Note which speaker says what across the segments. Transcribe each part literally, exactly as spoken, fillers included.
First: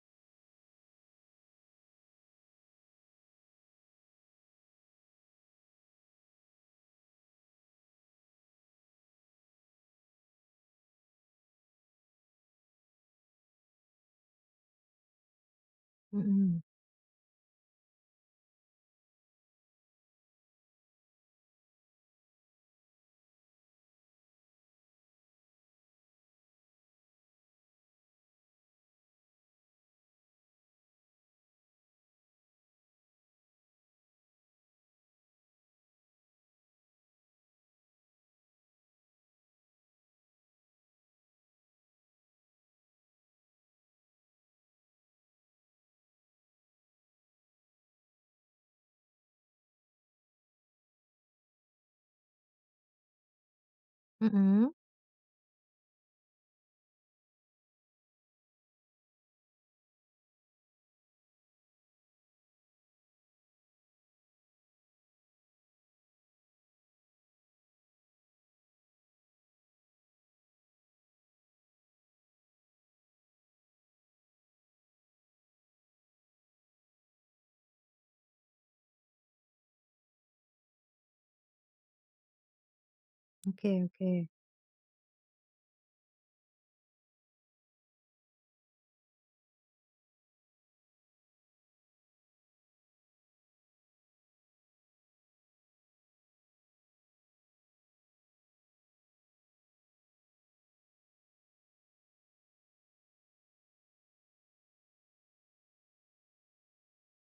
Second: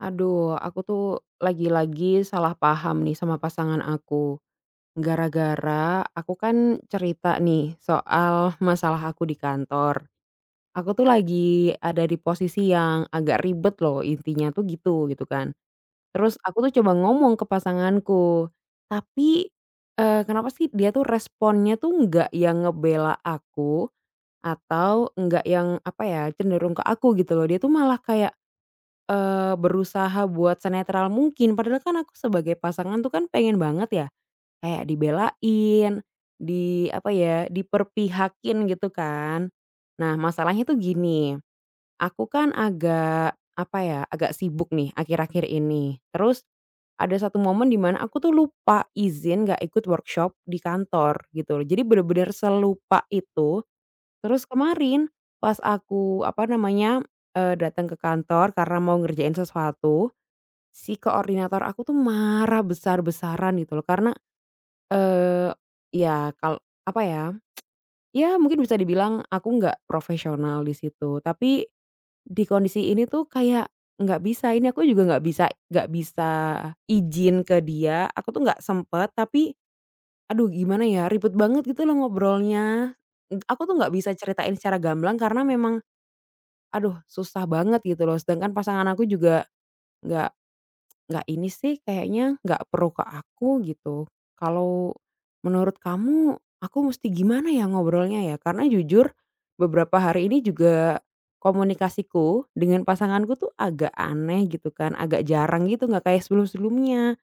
Speaker 1: Aduh, aku tuh lagi-lagi salah paham nih sama pasangan aku. Gara-gara aku kan cerita nih soal masalah aku di kantor. Aku tuh lagi ada di posisi yang agak ribet loh, intinya tuh gitu, gitu kan. Terus
Speaker 2: Mhm
Speaker 1: aku tuh coba ngomong ke pasanganku, tapi, eee, kenapa sih dia tuh responnya tuh nggak yang ngebela aku, atau nggak yang, apa ya, cenderung ke aku gitu loh. Dia tuh malah kayak Eee, berusaha buat senetral mungkin, padahal kan aku sebagai pasangan tuh kan pengen banget ya, kayak dibelain, di apa ya, diperpihakin gitu kan. Nah, masalahnya tuh gini, aku kan agak apa ya, agak sibuk nih akhir-akhir ini. Terus ada satu momen di mana aku tuh lupa izin nggak ikut workshop di kantor gitu loh. Jadi bener-bener selupa itu. Terus
Speaker 2: mhm,
Speaker 1: kemarin pas aku, apa namanya, eee, datang ke kantor karena mau ngerjain sesuatu, si koordinator aku tuh marah besar-besaran gitu loh karena, eee, ya kal apa ya, ya mungkin bisa dibilang aku nggak profesional di situ. Tapi di kondisi ini tuh kayak nggak bisa, ini aku juga nggak bisa nggak bisa izin ke dia, aku tuh nggak sempet, tapi aduh gimana ya, ribet banget gitu loh ngobrolnya. Aku
Speaker 2: oke
Speaker 1: tuh nggak bisa
Speaker 2: oke.
Speaker 1: ceritain secara gamblang karena memang. Aduh, susah banget gitu loh, sedangkan pasangan aku juga nggak nggak ini sih kayaknya nggak pro ke aku gitu. Kalau menurut kamu aku mesti gimana ya ngobrolnya ya? Karena jujur beberapa hari ini juga komunikasiku dengan pasanganku tuh agak aneh gitu kan, agak jarang gitu nggak kayak sebelum-sebelumnya.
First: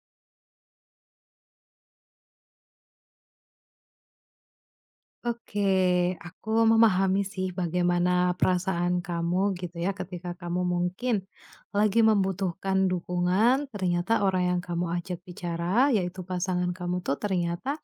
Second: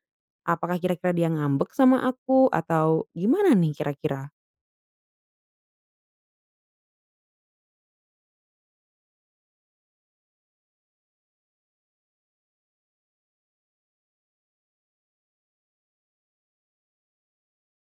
Speaker 1: Apakah kira-kira dia ngambek sama aku atau gimana nih kira-kira?
Speaker 2: Oke, aku memahami sih bagaimana perasaan kamu gitu ya ketika kamu mungkin lagi membutuhkan dukungan, ternyata orang yang kamu ajak bicara, yaitu pasangan kamu tuh ternyata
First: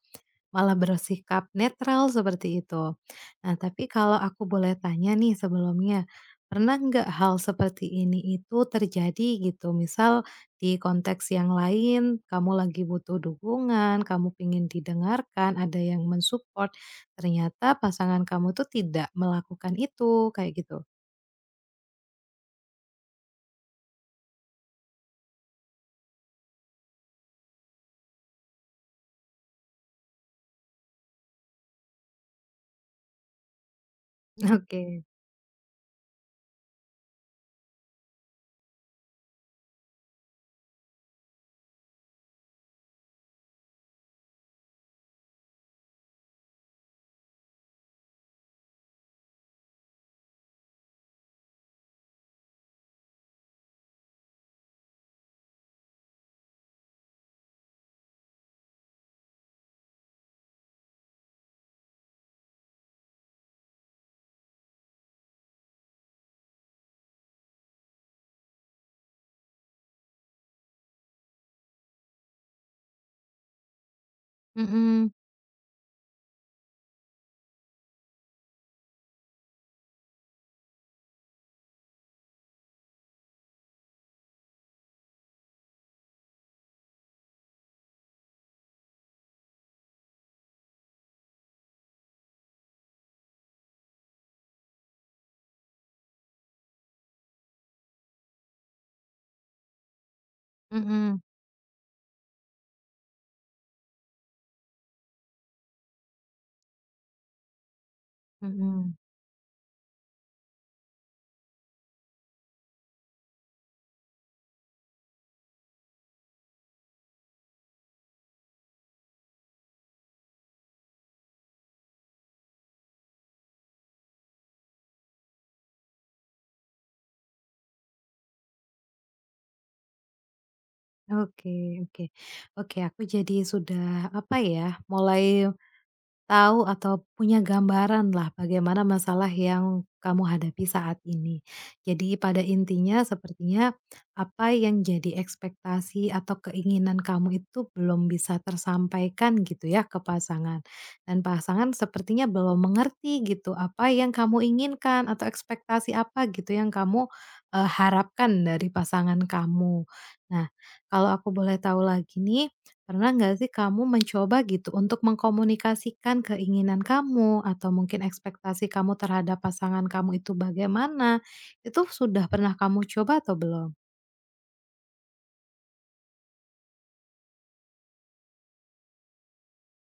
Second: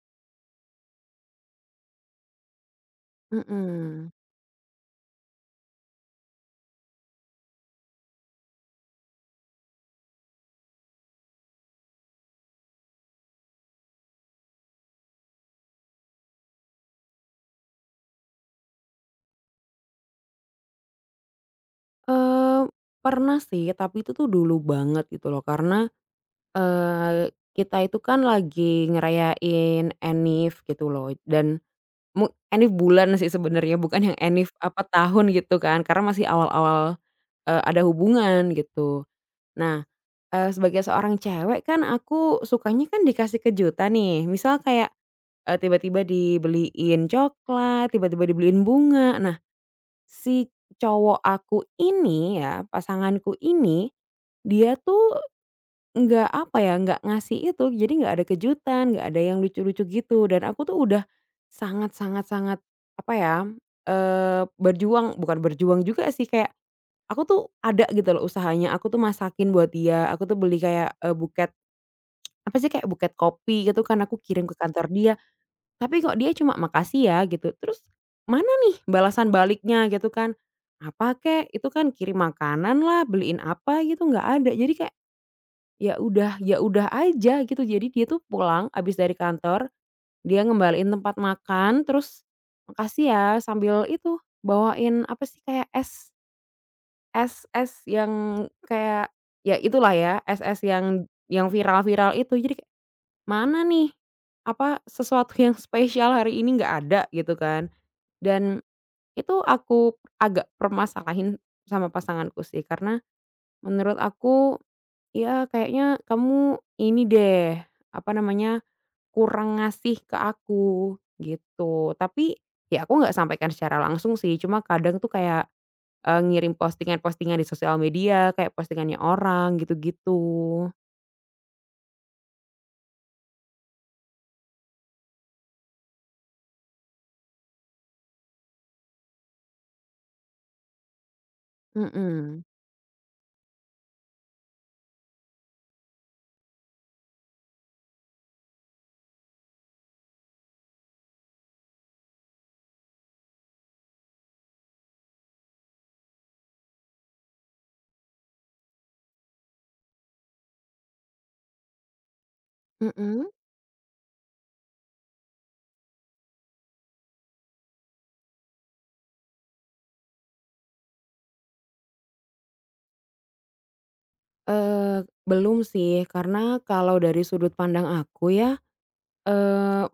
Speaker 2: malah bersikap netral seperti itu. Nah, tapi
Speaker 1: Mhm.
Speaker 2: kalau aku boleh tanya nih sebelumnya, pernah nggak hal seperti ini itu terjadi gitu? Misal di konteks yang lain, kamu lagi butuh dukungan, kamu pingin didengarkan, ada yang mensupport, ternyata pasangan kamu tuh tidak melakukan itu, kayak gitu.
Speaker 1: Eee, Pernah sih, tapi itu tuh dulu banget gitu loh karena Eee, kita itu kan lagi ngerayain Enif gitu loh, dan mu Enif bulan sih sebenarnya, bukan yang Enif apa
Speaker 2: Oke.
Speaker 1: tahun gitu kan karena masih awal-awal, eee, ada hubungan gitu. Nah, eee, sebagai seorang cewek kan aku sukanya kan dikasih kejutan nih, misal kayak, eee, tiba-tiba dibeliin coklat, tiba-tiba dibeliin bunga. Nah, si cowok aku ini ya pasanganku ini, dia tuh nggak apa ya, nggak ngasih itu, jadi nggak ada kejutan, nggak ada yang lucu-lucu gitu, dan aku tuh udah sangat sangat sangat, apa ya, eee, berjuang bukan berjuang juga sih, kayak aku tuh ada gitu loh usahanya, aku tuh masakin buat dia, aku tuh beli kayak, eee, buket apa sih, kayak buket kopi gitu kan, aku kirim ke kantor
Speaker 2: Mhm,
Speaker 1: dia, tapi kok dia cuma, "Makasih ya," gitu. Terus mana nih balasan baliknya gitu kan, apa kek, itu kan kirim makanan lah, beliin apa gitu, nggak ada. Jadi kayak, ya udah ya udah aja gitu. Jadi dia tuh pulang abis dari kantor, dia ngembaliin tempat makan, terus, "Makasih ya," sambil itu bawain apa sih, kayak es es es yang kayak ya itulah ya, es-es yang
Speaker 2: mhm,
Speaker 1: yang viral-viral itu. Jadi kayak, "Mana nih, apa, sesuatu yang spesial hari ini nggak ada?" Gitu kan. Dan
Speaker 2: mhm.
Speaker 1: itu aku agak permasalahin sama pasanganku sih, karena menurut aku, iya, kayaknya kamu ini deh, apa namanya, kurang ngasih ke aku, gitu. Tapi, ya aku nggak sampaikan secara langsung sih, cuma kadang tuh kayak, eee, ngirim postingan-postingan di sosial media, kayak postingannya orang, gitu-gitu.
Speaker 2: Oke oke. Oke, aku jadi sudah, apa ya, mulai tahu atau punya gambaran lah bagaimana masalah yang kamu hadapi saat ini. Jadi pada
Speaker 1: Mhm.
Speaker 2: intinya sepertinya apa yang jadi ekspektasi atau keinginan kamu itu belum bisa tersampaikan gitu ya ke pasangan. Dan pasangan sepertinya belum mengerti gitu apa yang kamu inginkan atau ekspektasi apa gitu yang kamu, eee, harapkan dari pasangan kamu. Nah, kalau aku boleh tahu lagi nih, pernah
Speaker 1: Mhm.
Speaker 2: nggak sih kamu mencoba gitu untuk mengkomunikasikan keinginan kamu atau mungkin ekspektasi kamu terhadap pasangan kamu itu bagaimana? Itu sudah pernah kamu coba atau belum?
Speaker 1: Eee, belum sih, karena kalau dari sudut pandang aku ya, eee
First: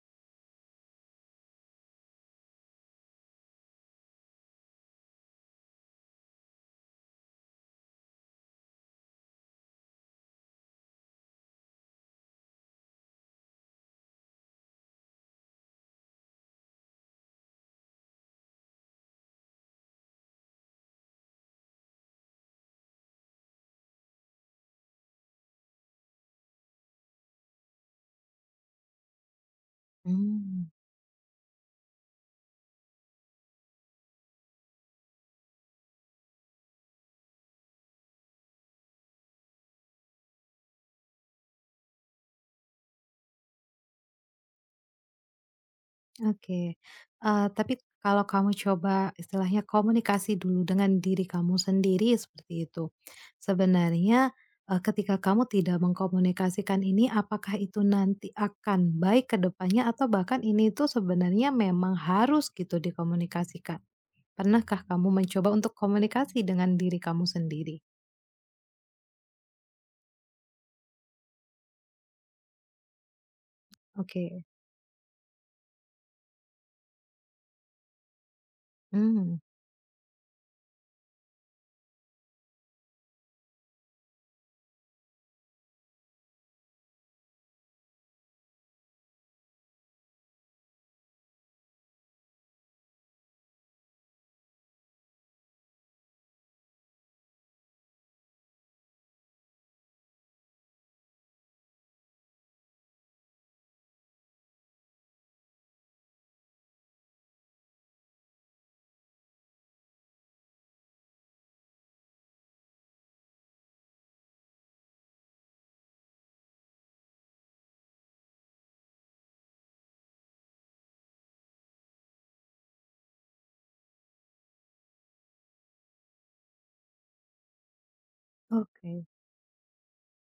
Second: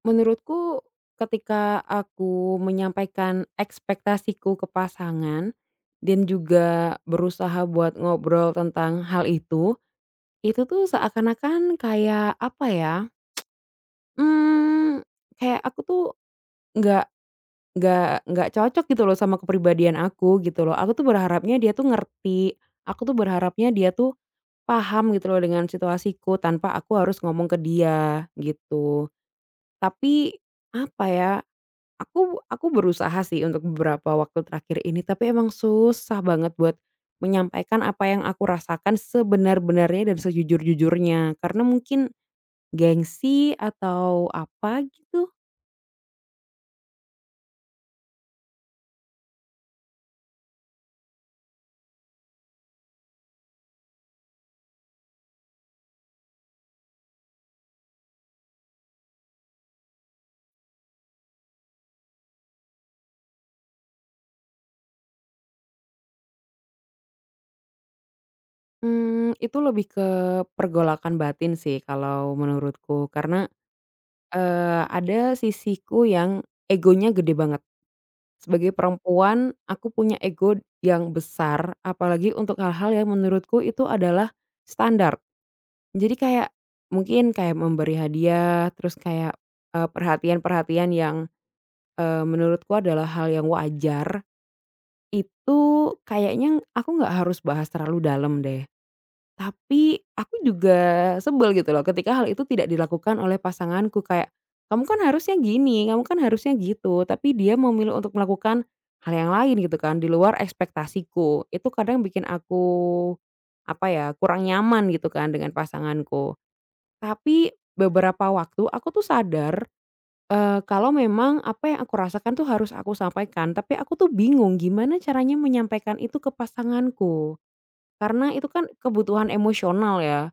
Speaker 1: menurutku ketika aku menyampaikan ekspektasiku ke pasangan dan juga berusaha buat ngobrol tentang hal itu, itu tuh seakan-akan kayak apa ya, mmm, kayak aku tuh nggak nggak nggak cocok gitu loh sama kepribadian aku gitu loh. Aku tuh berharapnya dia tuh ngerti, aku tuh berharapnya dia tuh paham gitu loh dengan situasiku tanpa aku harus ngomong ke dia gitu. Tapi
Speaker 2: Mmm,
Speaker 1: apa ya, Aku aku berusaha sih untuk beberapa waktu terakhir ini, tapi emang susah banget buat menyampaikan apa yang aku rasakan sebenar-benarnya dan sejujur-jujurnya. Karena mungkin gengsi atau apa gitu,
Speaker 2: oke. Eee, tapi kalau kamu coba istilahnya komunikasi dulu dengan diri kamu sendiri seperti itu. Sebenarnya, eee, ketika kamu tidak mengkomunikasikan ini apakah itu nanti akan baik ke depannya atau bahkan ini tuh sebenarnya memang harus gitu dikomunikasikan? Pernahkah kamu mencoba untuk komunikasi dengan diri kamu sendiri?
Speaker 1: mmm, itu lebih ke pergolakan batin sih kalau menurutku. Karena,
Speaker 2: Oke,
Speaker 1: eee, ada sisiku yang egonya gede banget. Sebagai
Speaker 2: mmm,
Speaker 1: perempuan, aku punya ego yang besar, apalagi untuk hal-hal yang menurutku itu adalah standar. Jadi kayak, mungkin kayak memberi hadiah, terus kayak, eee, perhatian-perhatian yang, eee, menurutku adalah hal yang wajar, itu kayaknya aku nggak harus bahas terlalu dalam deh. Tapi aku juga sebel gitu loh ketika hal itu tidak dilakukan oleh pasanganku, kayak, "Kamu kan harusnya gini, kamu kan harusnya gitu," tapi dia memilih untuk melakukan hal yang lain gitu kan, di luar ekspektasiku. Itu kadang bikin aku, apa ya, kurang nyaman gitu kan dengan pasanganku. Tapi beberapa waktu aku tuh sadar, eee, kalau memang apa yang aku rasakan tuh harus aku sampaikan, tapi aku tuh bingung gimana caranya menyampaikan itu ke pasanganku. Karena itu kan
Speaker 2: oke,
Speaker 1: kebutuhan emosional ya.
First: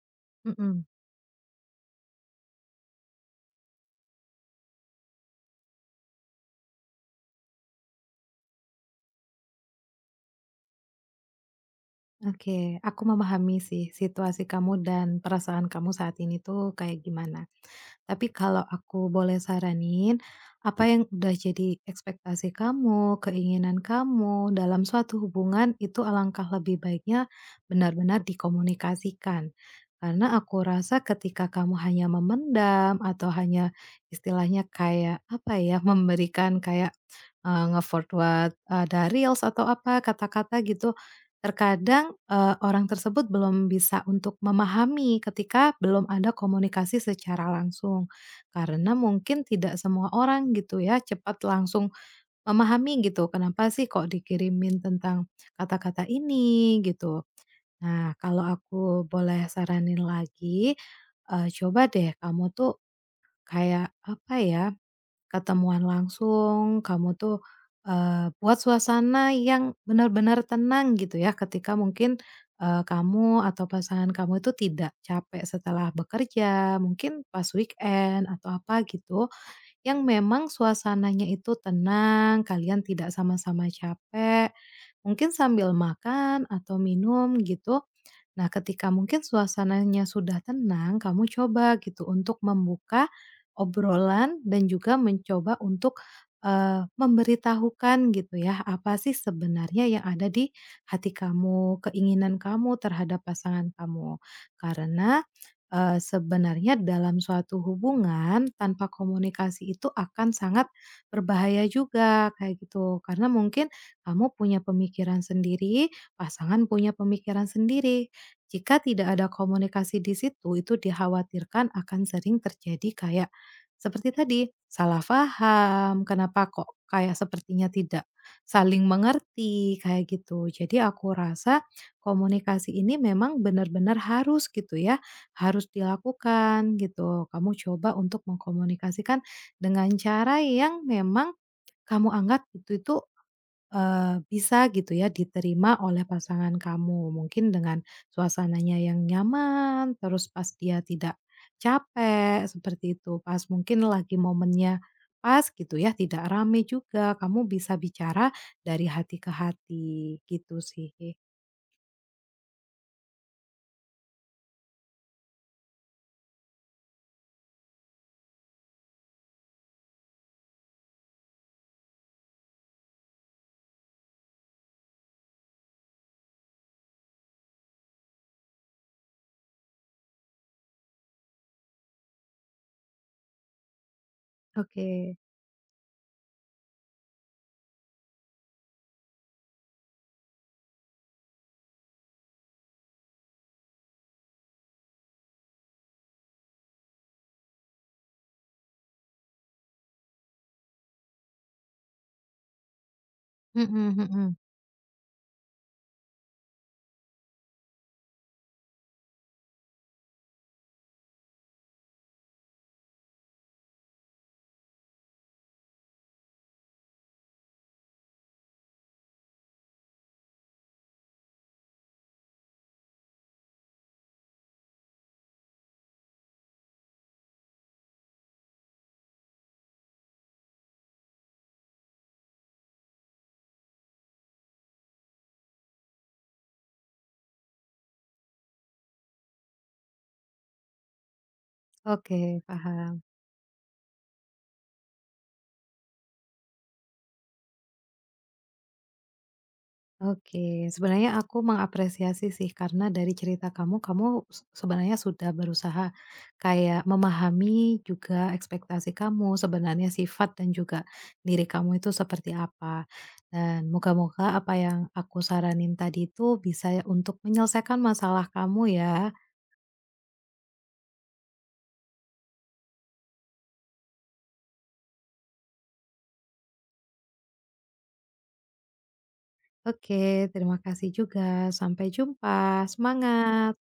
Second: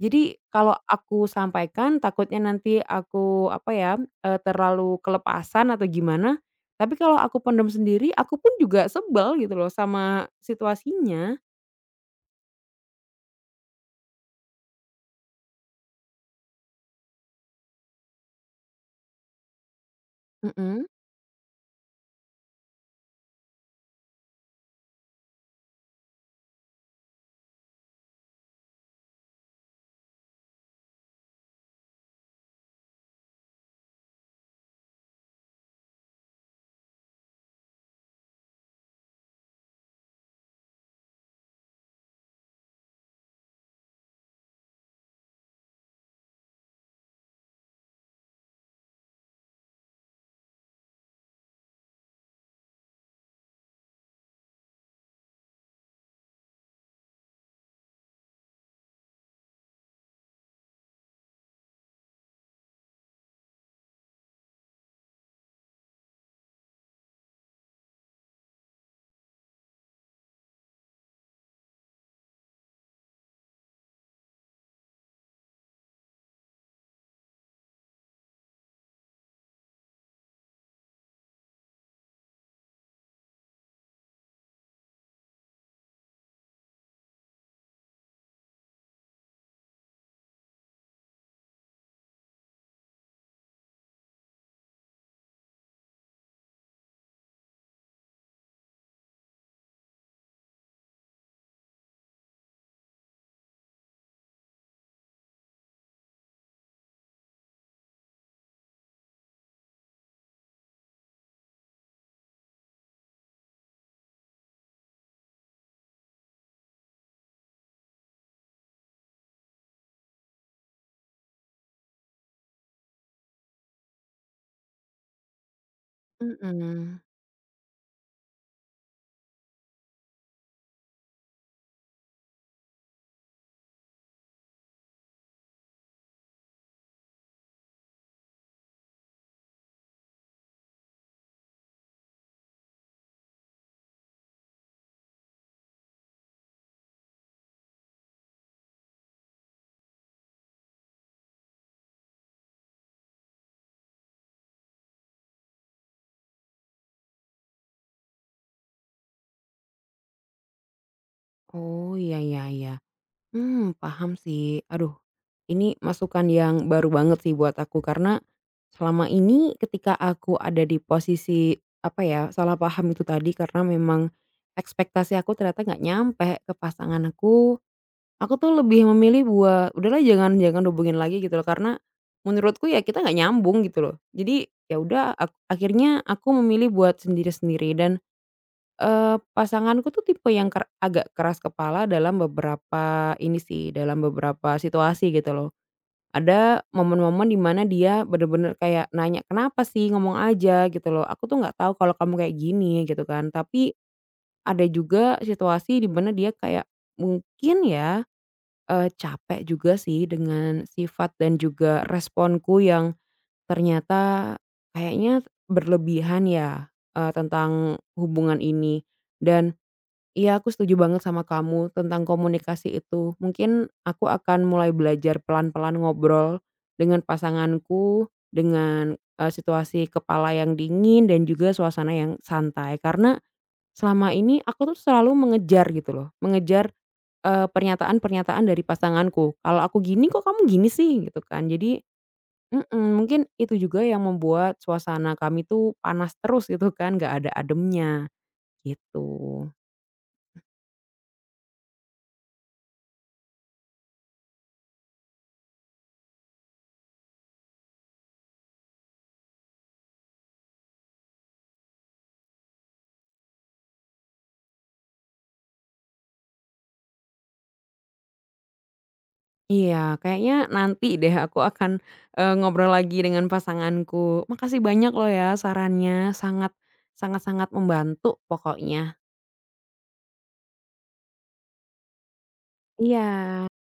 Speaker 1: Jadi kalau
Speaker 2: mhm.
Speaker 1: aku sampaikan takutnya nanti aku apa ya, eee, terlalu kelepasan atau gimana. Tapi kalau aku pendam sendiri, aku pun juga sebel gitu loh sama situasinya.
Speaker 2: Oke, aku memahami sih situasi kamu dan perasaan kamu saat ini tuh kayak gimana. Tapi kalau aku boleh saranin,
Speaker 1: Mhm,
Speaker 2: apa yang udah jadi ekspektasi kamu, keinginan kamu dalam suatu hubungan itu alangkah lebih baiknya benar-benar dikomunikasikan. Karena aku rasa ketika kamu hanya memendam atau hanya istilahnya kayak apa ya, memberikan kayak nge-forward ada reels atau apa kata-kata gitu. Terkadang, eee, orang tersebut belum bisa untuk memahami ketika belum ada komunikasi secara langsung. Karena mungkin tidak semua orang gitu ya cepat langsung memahami gitu, kenapa sih kok dikirimin tentang kata-kata ini gitu. Nah, kalau aku boleh saranin lagi, eee, coba deh kamu tuh kayak apa ya, ketemuan langsung, kamu tuh, eee, buat suasana yang benar-benar tenang gitu ya ketika mungkin, eee, kamu atau pasangan kamu itu tidak capek setelah bekerja, mungkin pas weekend atau apa gitu, yang memang suasananya itu tenang, kalian tidak sama-sama capek, mungkin sambil makan atau minum gitu. Nah, ketika mungkin suasananya sudah tenang, kamu coba gitu untuk membuka obrolan dan juga mencoba untuk, eee, memberitahukan gitu ya, apa sih sebenarnya yang ada di hati kamu, keinginan kamu terhadap pasangan kamu. Karena, eee, sebenarnya dalam suatu hubungan tanpa komunikasi itu akan sangat berbahaya juga, kayak gitu. Karena mungkin kamu punya pemikiran sendiri, pasangan punya pemikiran sendiri. Jika tidak ada komunikasi di situ, itu dikhawatirkan akan sering terjadi kayak seperti tadi, salah paham, kenapa kok
Speaker 1: mhm.
Speaker 2: kayak sepertinya tidak saling mengerti, kayak gitu. Jadi aku rasa komunikasi ini memang benar-benar harus gitu ya, harus dilakukan gitu. Kamu coba untuk mengkomunikasikan dengan cara yang memang kamu anggap itu itu Eee, bisa gitu ya diterima oleh pasangan kamu. Mungkin dengan suasananya yang nyaman, terus pas dia tidak capek, seperti itu. Pas mungkin lagi momennya pas gitu ya, tidak rame juga, kamu bisa bicara dari hati ke hati, gitu sih.
Speaker 1: Oh, iya iya iya. Hmm paham sih. Aduh, ini masukan yang baru banget sih buat aku karena selama ini ketika aku ada di posisi, apa ya, salah paham itu tadi karena memang ekspektasi aku ternyata nggak nyampe ke pasangan aku, aku tuh lebih memilih buat, "Udahlah, jangan jangan hubungin lagi," gitu loh, karena menurutku ya kita nggak nyambung gitu loh. Jadi, ya udah,
Speaker 2: Oke.
Speaker 1: ak akhirnya aku memilih buat sendiri-sendiri dan Eee, pasanganku tuh tipe yang ker agak keras kepala dalam beberapa ini sih, dalam beberapa situasi gitu loh. Ada momen-momen dimana dia bener-bener kayak nanya, "Kenapa sih? Ngomong aja," gitu loh, "Aku tuh nggak tahu kalau kamu kayak gini," gitu kan. Tapi
Speaker 2: Mhm mhm.
Speaker 1: ada juga situasi di mana dia kayak mungkin ya, eee, capek juga sih dengan sifat dan juga responku yang ternyata kayaknya berlebihan ya, eee, tentang hubungan ini. Dan Iya, aku setuju banget sama kamu tentang komunikasi itu. Mungkin aku akan mulai belajar pelan-pelan ngobrol dengan pasanganku, dengan, eee, situasi kepala yang dingin dan juga suasana yang santai. Karena selama ini aku tuh selalu mengejar gitu loh, mengejar, eee, pernyataan-pernyataan dari pasanganku, "Kalau aku gini kok kamu gini sih?" Gitu kan. Jadi
Speaker 2: Oke,
Speaker 1: mhm,
Speaker 2: paham.
Speaker 1: mungkin itu juga yang membuat suasana kami tuh panas terus gitu kan, nggak ada ademnya, gitu.
Speaker 2: Oke, sebenarnya aku mengapresiasi sih karena dari cerita kamu, kamu s- sebenarnya sudah berusaha kayak memahami juga ekspektasi kamu, sebenarnya sifat dan juga diri kamu itu seperti apa. Dan moga-moga apa yang aku saranin tadi itu bisa untuk menyelesaikan masalah kamu ya.
Speaker 1: Iya, kayaknya nanti deh aku akan, eee, ngobrol lagi dengan pasanganku. Makasih banyak loh ya sarannya, sangat sangat sangat membantu pokoknya.
Speaker 2: Oke, terima kasih juga. Sampai jumpa.
Speaker 1: Iya.
Speaker 2: Semangat.